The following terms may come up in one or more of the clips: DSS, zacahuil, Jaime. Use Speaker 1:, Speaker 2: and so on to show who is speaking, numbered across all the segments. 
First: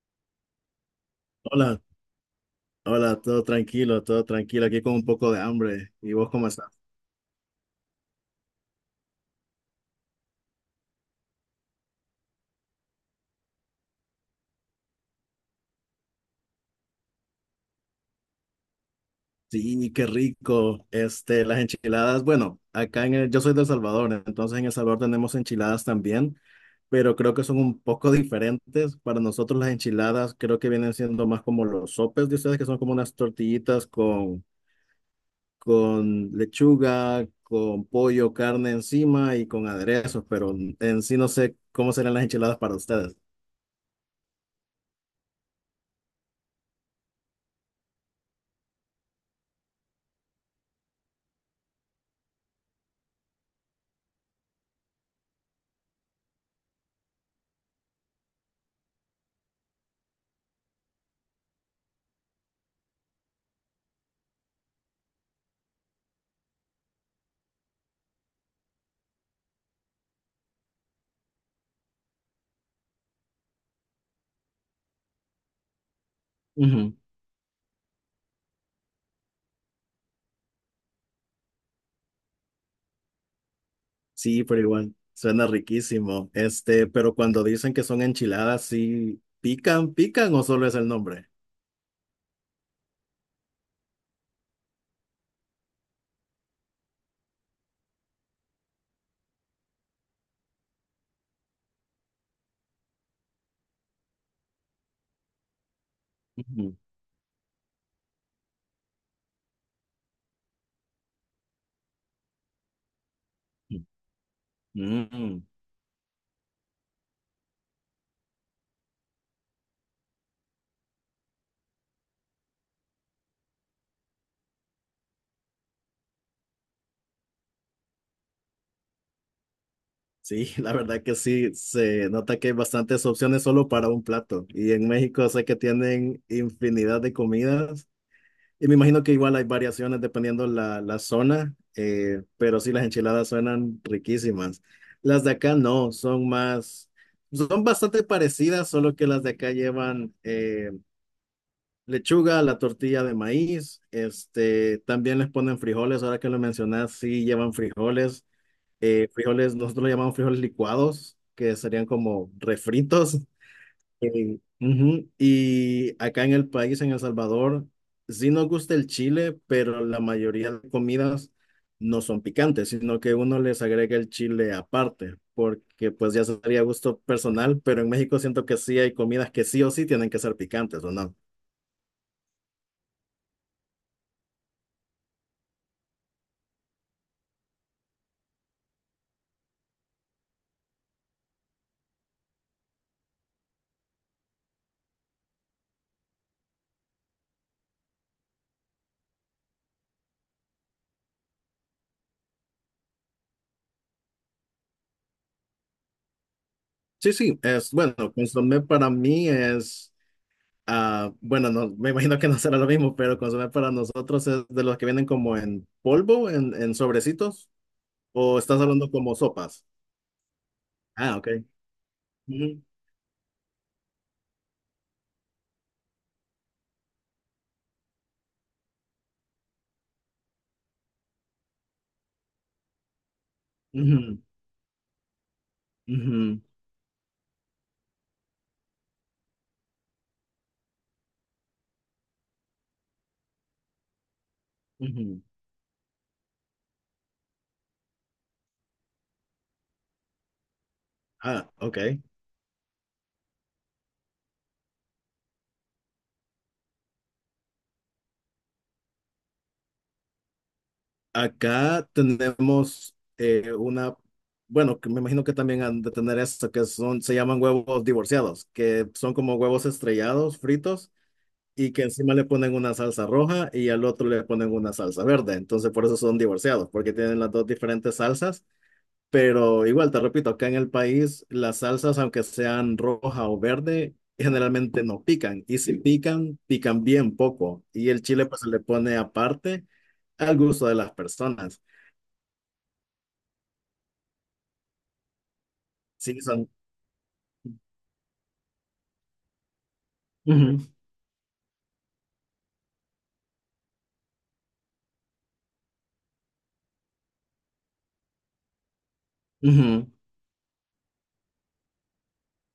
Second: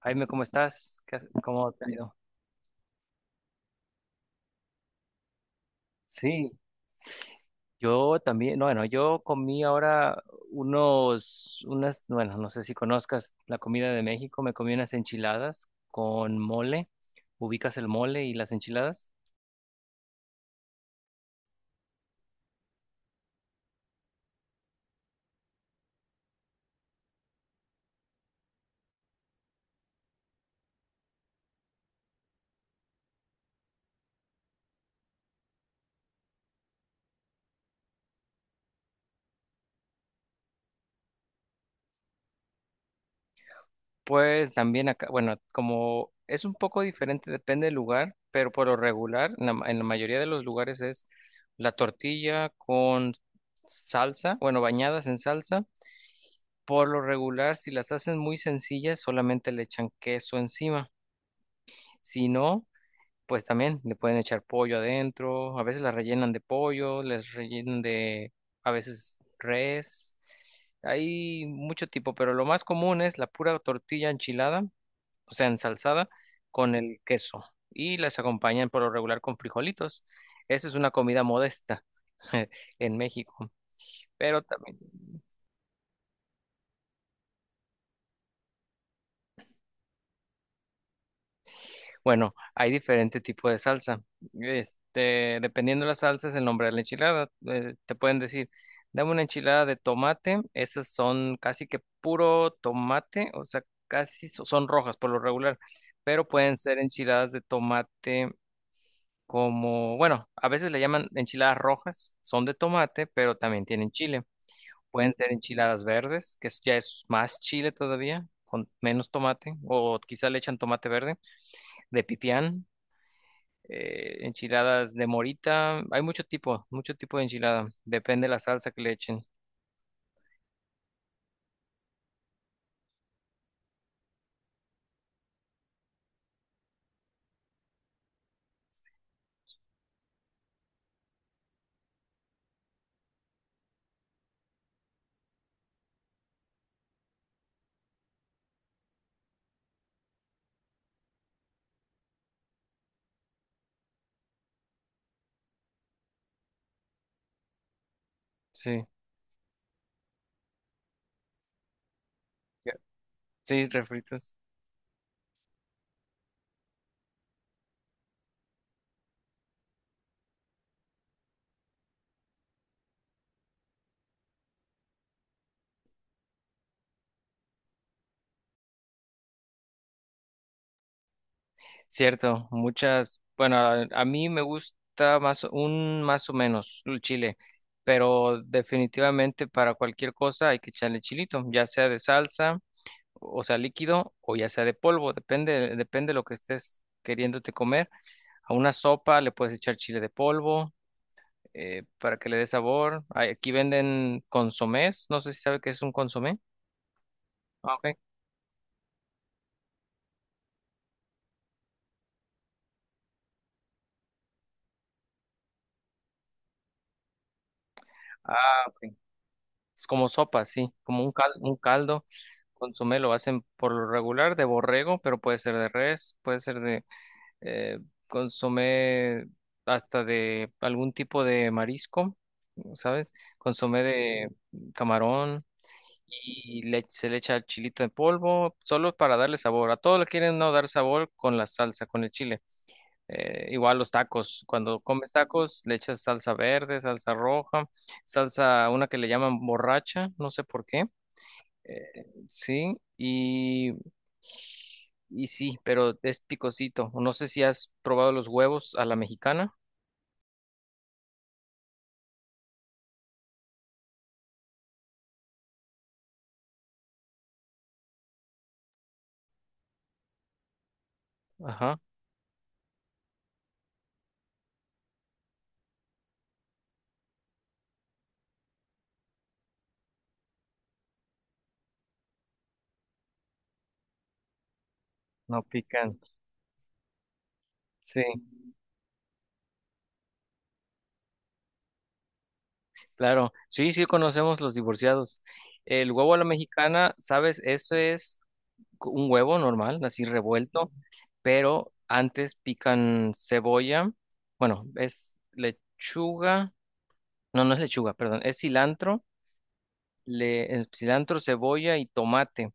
Speaker 1: Jaime, ¿cómo estás? ¿Cómo
Speaker 2: Hola,
Speaker 1: te ha ido?
Speaker 2: hola, todo tranquilo, aquí con un poco de hambre. ¿Y vos cómo
Speaker 1: Sí,
Speaker 2: estás?
Speaker 1: yo también, bueno, yo comí ahora unas, bueno, no sé si conozcas la comida de México. Me comí unas enchiladas con mole. Ubicas el mole y las enchiladas.
Speaker 2: Sí, qué rico. Este, las enchiladas, bueno, acá en yo soy de El Salvador, entonces en El Salvador tenemos enchiladas también, pero creo que son un poco diferentes. Para nosotros las enchiladas creo que vienen siendo más como los sopes de ustedes, que son como unas tortillitas con lechuga, con pollo, carne encima y con aderezos, pero en sí no sé cómo serán las enchiladas para ustedes.
Speaker 1: Pues también acá, bueno, como es un poco diferente, depende del lugar, pero por lo regular, en la mayoría de los lugares es la tortilla con salsa, bueno, bañadas en salsa. Por lo regular, si las hacen muy sencillas, solamente le echan queso encima. Si no, pues también le pueden echar pollo adentro. A veces las rellenan de pollo, les rellenan de, a veces res. Hay mucho tipo, pero lo más común es la pura tortilla enchilada, o sea, ensalzada con el queso. Y las acompañan por lo regular con frijolitos. Esa es una comida modesta en México. Pero
Speaker 2: Sí, pero
Speaker 1: también
Speaker 2: igual, suena riquísimo. Este, pero cuando dicen que son enchiladas, ¿sí pican, pican o solo es el nombre?
Speaker 1: Bueno, hay diferente tipo de salsa. Este, dependiendo de la salsa, el nombre de la enchilada. Te pueden decir, dame una enchilada de tomate. Esas son casi que puro tomate, o sea, son rojas por lo regular, pero pueden
Speaker 2: Ujú.
Speaker 1: ser enchiladas de tomate como, bueno, a veces le llaman enchiladas rojas, son de tomate, pero también tienen chile. Pueden ser
Speaker 2: Mm.
Speaker 1: enchiladas verdes, ya es más chile todavía, con menos tomate, o quizá le echan tomate verde de pipián, enchiladas de morita. Hay mucho tipo de enchilada. Depende de la salsa que le echen.
Speaker 2: Sí, la verdad que sí, se nota que hay bastantes opciones solo para un plato. Y en México sé que tienen infinidad de comidas. Y me imagino que igual hay variaciones dependiendo la zona, pero sí las enchiladas suenan riquísimas. Las de acá no, son más, son bastante parecidas, solo que las de acá llevan lechuga, la tortilla de maíz, este, también les ponen frijoles, ahora que lo mencionas, sí llevan frijoles,
Speaker 1: Sí.
Speaker 2: frijoles, nosotros lo llamamos frijoles licuados, que serían como
Speaker 1: Ya.
Speaker 2: refritos.
Speaker 1: Sí, refritos.
Speaker 2: Eh, ujú. Y acá en el país, en El Salvador, sí nos gusta el chile, pero la mayoría de comidas no son picantes, sino que uno les agrega el chile aparte, porque pues ya sería gusto personal, pero en México siento que sí hay comidas que sí o sí tienen que ser picantes, ¿o no?
Speaker 1: Cierto, muchas. Bueno, a mí me gusta más un más o menos el chile, pero definitivamente para cualquier cosa hay que echarle chilito, ya sea de salsa, o sea líquido, o ya sea de polvo, depende, depende de lo que estés queriéndote comer. A una sopa le puedes echar chile de polvo, para que le dé sabor. Aquí venden consomés, no sé si sabe qué es un consomé.
Speaker 2: Sí, sí, es
Speaker 1: Ah,
Speaker 2: bueno,
Speaker 1: ok.
Speaker 2: consomé para mí es, ah, bueno, no, me imagino que no será lo mismo, pero consomé para nosotros es de los que vienen como en polvo, en sobrecitos,
Speaker 1: Ah,
Speaker 2: o estás hablando
Speaker 1: ok.
Speaker 2: como sopas.
Speaker 1: Es como sopa, sí, como un
Speaker 2: Ah, ok.
Speaker 1: caldo, un caldo.
Speaker 2: Ujú,
Speaker 1: Consomé lo hacen por lo regular de borrego, pero puede ser de res, puede ser de, eh, consomé hasta de algún tipo de marisco, ¿sabes? Consomé
Speaker 2: ujú,
Speaker 1: de camarón
Speaker 2: ujú,
Speaker 1: se le echa chilito en polvo, solo para darle sabor. A todo le quieren no dar sabor con la salsa, con el chile. Igual los tacos, cuando comes
Speaker 2: ujú.
Speaker 1: tacos le echas salsa verde, salsa roja, salsa, una que le llaman borracha, no sé por qué.
Speaker 2: Ah, ok.
Speaker 1: Sí, y sí, pero es picosito. No sé si has probado los huevos a la mexicana.
Speaker 2: Acá tenemos una, bueno, que me imagino que también han de tener esto, que son, se llaman huevos divorciados, que son como huevos estrellados, fritos y
Speaker 1: Ajá,
Speaker 2: que encima le ponen una salsa roja y al otro le ponen una salsa verde. Entonces por eso son divorciados, porque tienen las dos diferentes salsas. Pero igual, te repito, acá en el país las salsas, aunque sean roja o verde, generalmente no
Speaker 1: no
Speaker 2: pican. Y si
Speaker 1: pican.
Speaker 2: pican, pican bien poco. Y el
Speaker 1: Sí,
Speaker 2: chile pues se le pone aparte al gusto de las personas.
Speaker 1: claro. Sí, sí conocemos los divorciados. El huevo a
Speaker 2: Sí,
Speaker 1: la
Speaker 2: son...
Speaker 1: mexicana, ¿sabes? Eso es un huevo normal, así
Speaker 2: Ujú,
Speaker 1: revuelto. Pero antes pican cebolla, bueno, es lechuga, no, no es lechuga, perdón, es cilantro,
Speaker 2: ujú,
Speaker 1: cilantro, cebolla y tomate,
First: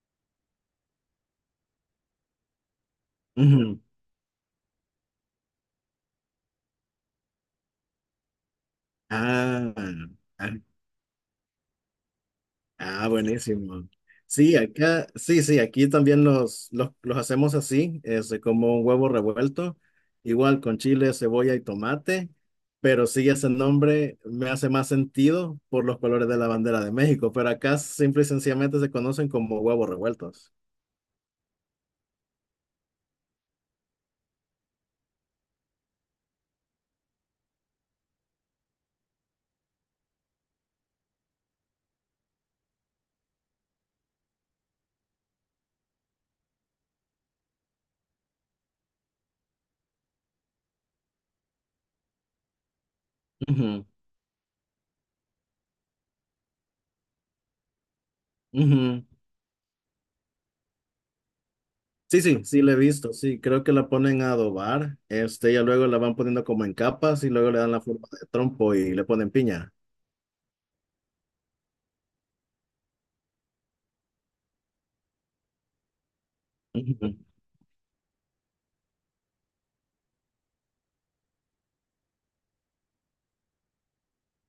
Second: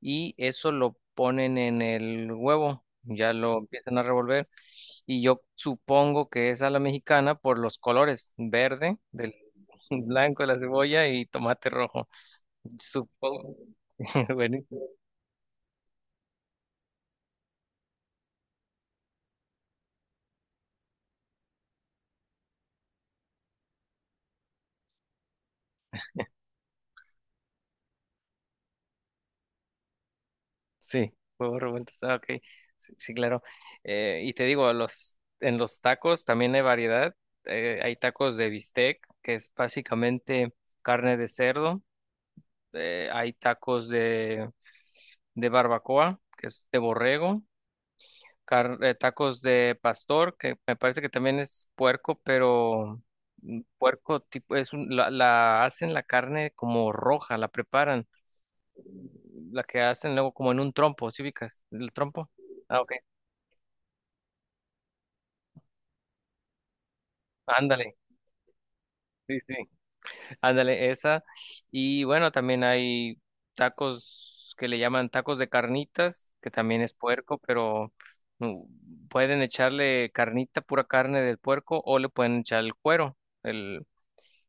Speaker 1: y eso lo ponen en el huevo, ya lo
Speaker 2: ujú.
Speaker 1: empiezan a revolver, y yo supongo que es a la mexicana por los colores, verde, del
Speaker 2: Ah,
Speaker 1: blanco de
Speaker 2: ah.
Speaker 1: la cebolla y tomate rojo,
Speaker 2: Ah,
Speaker 1: supongo.
Speaker 2: buenísimo. Sí,
Speaker 1: Bueno,
Speaker 2: acá, sí, sí, aquí también los hacemos así, es como un huevo revuelto, igual con chile, cebolla y tomate, pero sí ese nombre me hace más sentido por los colores de la bandera de México, pero acá simple y sencillamente se conocen como huevos revueltos.
Speaker 1: sí, huevos revueltos. Ah, ok. Sí, sí, claro. Y te digo, en los tacos también hay variedad. Hay tacos de bistec, que es básicamente carne de cerdo. Hay tacos de barbacoa, que es de borrego. Tacos de pastor, que me parece que también es puerco, pero
Speaker 2: Ujú,
Speaker 1: puerco tipo, la hacen la carne como roja, la preparan.
Speaker 2: ujú.
Speaker 1: La que hacen luego como en un trompo, ¿sí ubicas? El
Speaker 2: Sí,
Speaker 1: trompo.
Speaker 2: sí, sí, le he
Speaker 1: Ah, ok.
Speaker 2: visto, sí, creo que la ponen a adobar, este, ya luego la van poniendo como en capas y luego le dan la
Speaker 1: Ándale,
Speaker 2: forma de trompo y le ponen
Speaker 1: sí, sí,
Speaker 2: piña.
Speaker 1: ándale, esa. Y bueno, también hay tacos que le llaman tacos de carnitas, que también es
Speaker 2: Ujú.
Speaker 1: puerco, pero pueden echarle carnita, pura carne del puerco, o le pueden echar el cuero. El,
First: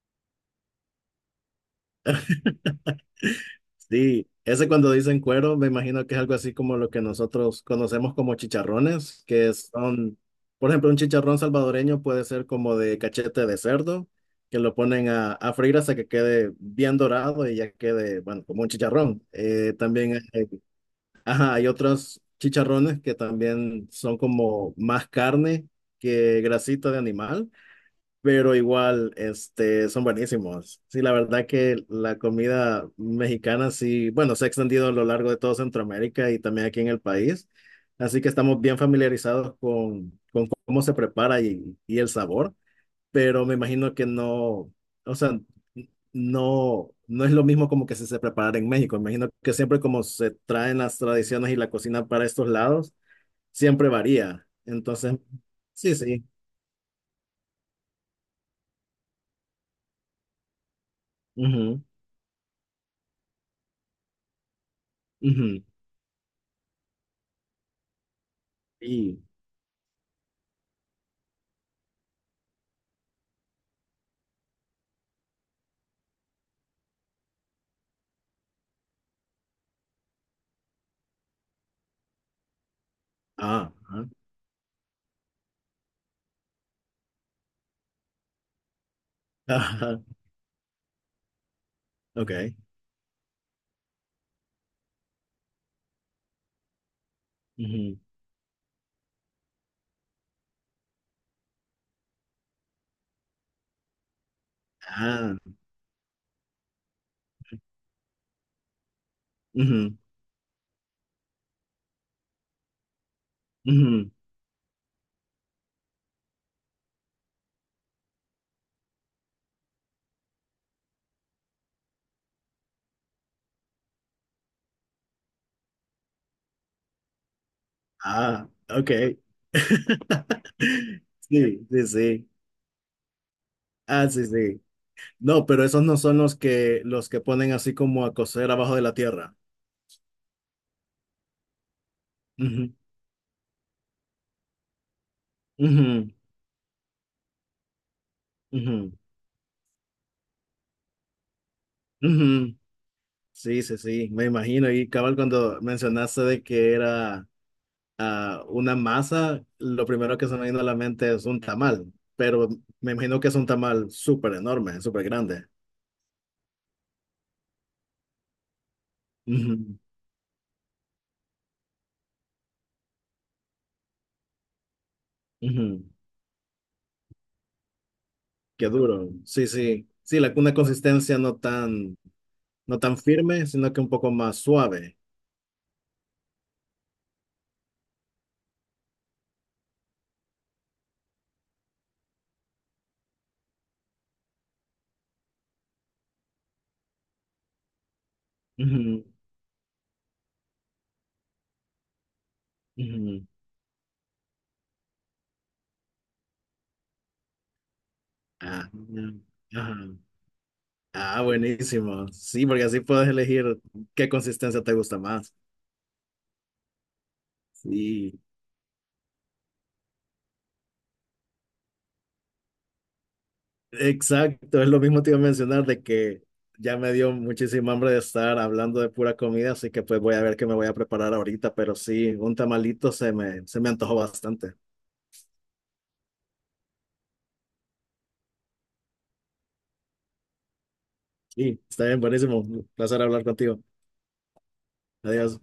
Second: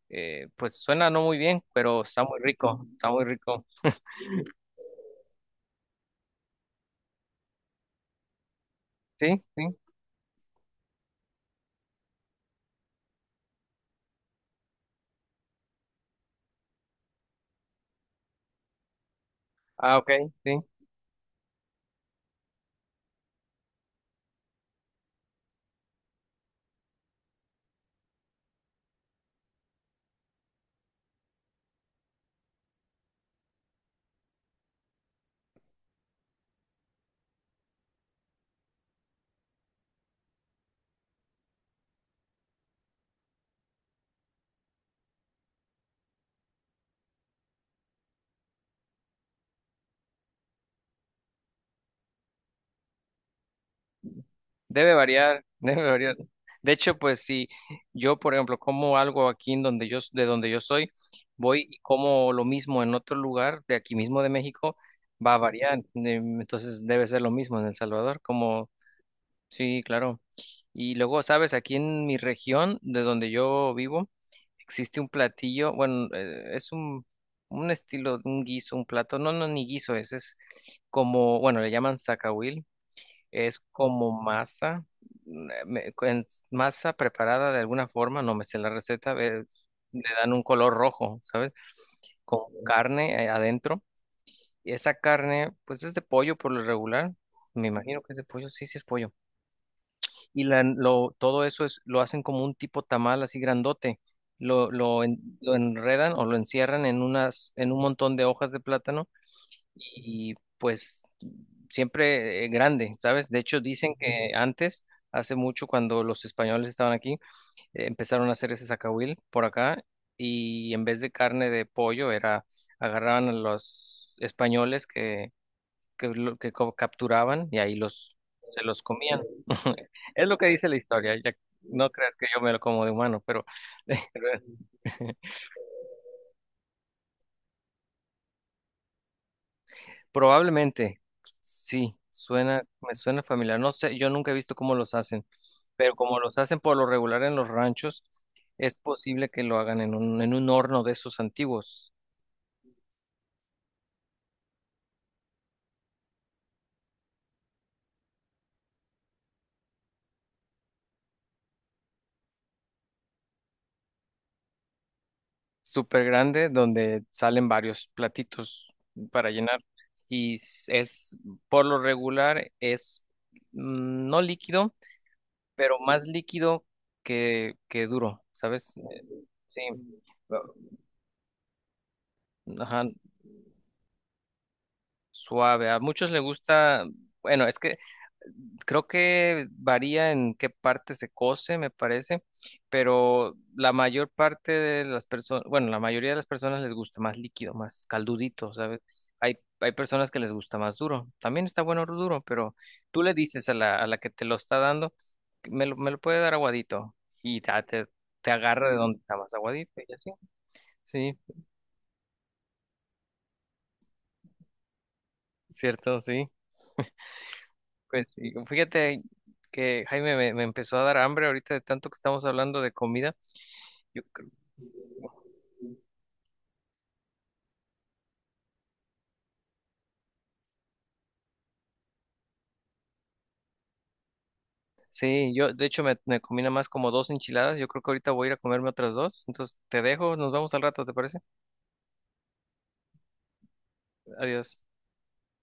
Speaker 1: pues suena no muy bien, pero está muy rico, está muy rico.
Speaker 2: Sí, ese cuando dicen cuero, me imagino que es algo así como lo que nosotros conocemos como chicharrones,
Speaker 1: Sí,
Speaker 2: que
Speaker 1: sí.
Speaker 2: son, por ejemplo, un chicharrón salvadoreño puede ser como de cachete de cerdo, que lo ponen a freír hasta que quede bien dorado y ya quede, bueno, como un chicharrón.
Speaker 1: Ah, ok,
Speaker 2: También hay,
Speaker 1: sí.
Speaker 2: ajá, hay otros chicharrones que también son como más carne que grasita de animal, pero igual, este, son buenísimos. Sí, la verdad que la comida mexicana sí, bueno, se ha extendido a lo largo de todo Centroamérica y también aquí en el país. Así que estamos bien familiarizados con cómo se prepara y el sabor, pero me imagino que no, o sea, no, no es lo mismo como que se preparara en México. Me imagino que siempre como se traen las tradiciones y la cocina para estos lados, siempre varía.
Speaker 1: Debe
Speaker 2: Entonces,
Speaker 1: variar, debe
Speaker 2: sí,
Speaker 1: variar.
Speaker 2: sí.
Speaker 1: De hecho, pues si yo, por ejemplo, como algo aquí de donde yo soy, voy y
Speaker 2: Ujú,
Speaker 1: como lo mismo en otro lugar de aquí mismo de México, va a
Speaker 2: ujú.
Speaker 1: variar. Entonces debe ser lo mismo en El Salvador, como,
Speaker 2: Y
Speaker 1: sí, claro. Y luego, sabes, aquí en mi región, de donde yo vivo, existe un platillo, bueno, es un estilo, un guiso, un plato, no, no, ni guiso, es como, bueno, le llaman zacahuil, es
Speaker 2: ah, ah,
Speaker 1: como masa, mm, eh, me- en- masa preparada de alguna forma, no me sé la receta,
Speaker 2: ah,
Speaker 1: le dan un color rojo, ¿sabes?
Speaker 2: ok.
Speaker 1: Con carne, adentro. Y esa carne, pues es de pollo por lo regular. Me
Speaker 2: Ujú.
Speaker 1: imagino que es de pollo, sí, sí es pollo. Y todo eso es, lo hacen como un tipo tamal así grandote. Lo, lo,
Speaker 2: Ah,
Speaker 1: en- lo enredan o lo encierran en en un montón de hojas de plátano,
Speaker 2: ujú,
Speaker 1: y pues siempre, grande, ¿sabes? De hecho, dicen
Speaker 2: ujú.
Speaker 1: que antes, hace mucho, cuando los españoles estaban aquí, empezaron a hacer ese zacahuil por acá, y en vez de carne de pollo era, agarraban a los españoles que capturaban y ahí
Speaker 2: Ah,
Speaker 1: se los
Speaker 2: ok.
Speaker 1: comían. Es lo que dice la historia, ya
Speaker 2: Sí, sí,
Speaker 1: no creas que
Speaker 2: sí.
Speaker 1: yo me lo como de humano, pero
Speaker 2: Ah, sí, sí. No, pero esos no son los que ponen así como a coser abajo de la tierra.
Speaker 1: probablemente sí,
Speaker 2: Ujú,
Speaker 1: me suena familiar. No sé, yo nunca he visto cómo los hacen. Pero
Speaker 2: ujú,
Speaker 1: como los hacen por lo regular en los ranchos, es
Speaker 2: ujú,
Speaker 1: posible que lo hagan en un horno de esos antiguos,
Speaker 2: ujú. Sí, sí, sí, me imagino. Y cabal, cuando mencionaste de que era ah, una masa, lo primero que se me vino a la mente es un tamal, pero me imagino que es un tamal súper enorme, súper grande.
Speaker 1: súper grande, donde salen varios platitos para llenar.
Speaker 2: Ujú,
Speaker 1: Y s- es, por lo regular, es no líquido, pero
Speaker 2: ujú.
Speaker 1: más líquido que duro,
Speaker 2: Qué
Speaker 1: ¿sabes?
Speaker 2: duro. Sí,
Speaker 1: Sí,
Speaker 2: sí. Sí, una consistencia no tan, no
Speaker 1: ajá,
Speaker 2: tan firme, sino que un poco más suave.
Speaker 1: suave. A muchos les gusta, bueno, es que creo que varía en qué parte se cose, me parece, pero la mayor parte de las personas, bueno, la mayoría de las personas les gusta más líquido, más caldudito, ¿sabes?
Speaker 2: Ujú,
Speaker 1: Hay personas que les gusta más duro. También está bueno duro, pero tú le
Speaker 2: ujú.
Speaker 1: dices a la que te lo está dando, que me lo puede dar aguadito y te
Speaker 2: Ah,
Speaker 1: agarra de donde está más aguadito y
Speaker 2: ajá.
Speaker 1: así. Sí,
Speaker 2: Ah, buenísimo. Sí, porque así puedes elegir qué consistencia te gusta más.
Speaker 1: cierto, sí. Pues
Speaker 2: Sí,
Speaker 1: sí, fíjate que, Jaime, me empezó a dar hambre ahorita de tanto que estamos hablando de comida. Yo creo-
Speaker 2: exacto. Es lo mismo te iba a mencionar de que ya me dio muchísima hambre de estar hablando de pura comida, así que pues voy a ver qué me voy a preparar ahorita, pero sí, un tamalito se me antojó bastante.
Speaker 1: Sí, yo de hecho me combina más como dos enchiladas. Yo creo que ahorita voy a ir a comerme otras dos. Entonces te dejo, nos vemos al rato, ¿te parece?
Speaker 2: Sí, está bien, buenísimo. Un placer hablar contigo.
Speaker 1: Adiós.
Speaker 2: Adiós.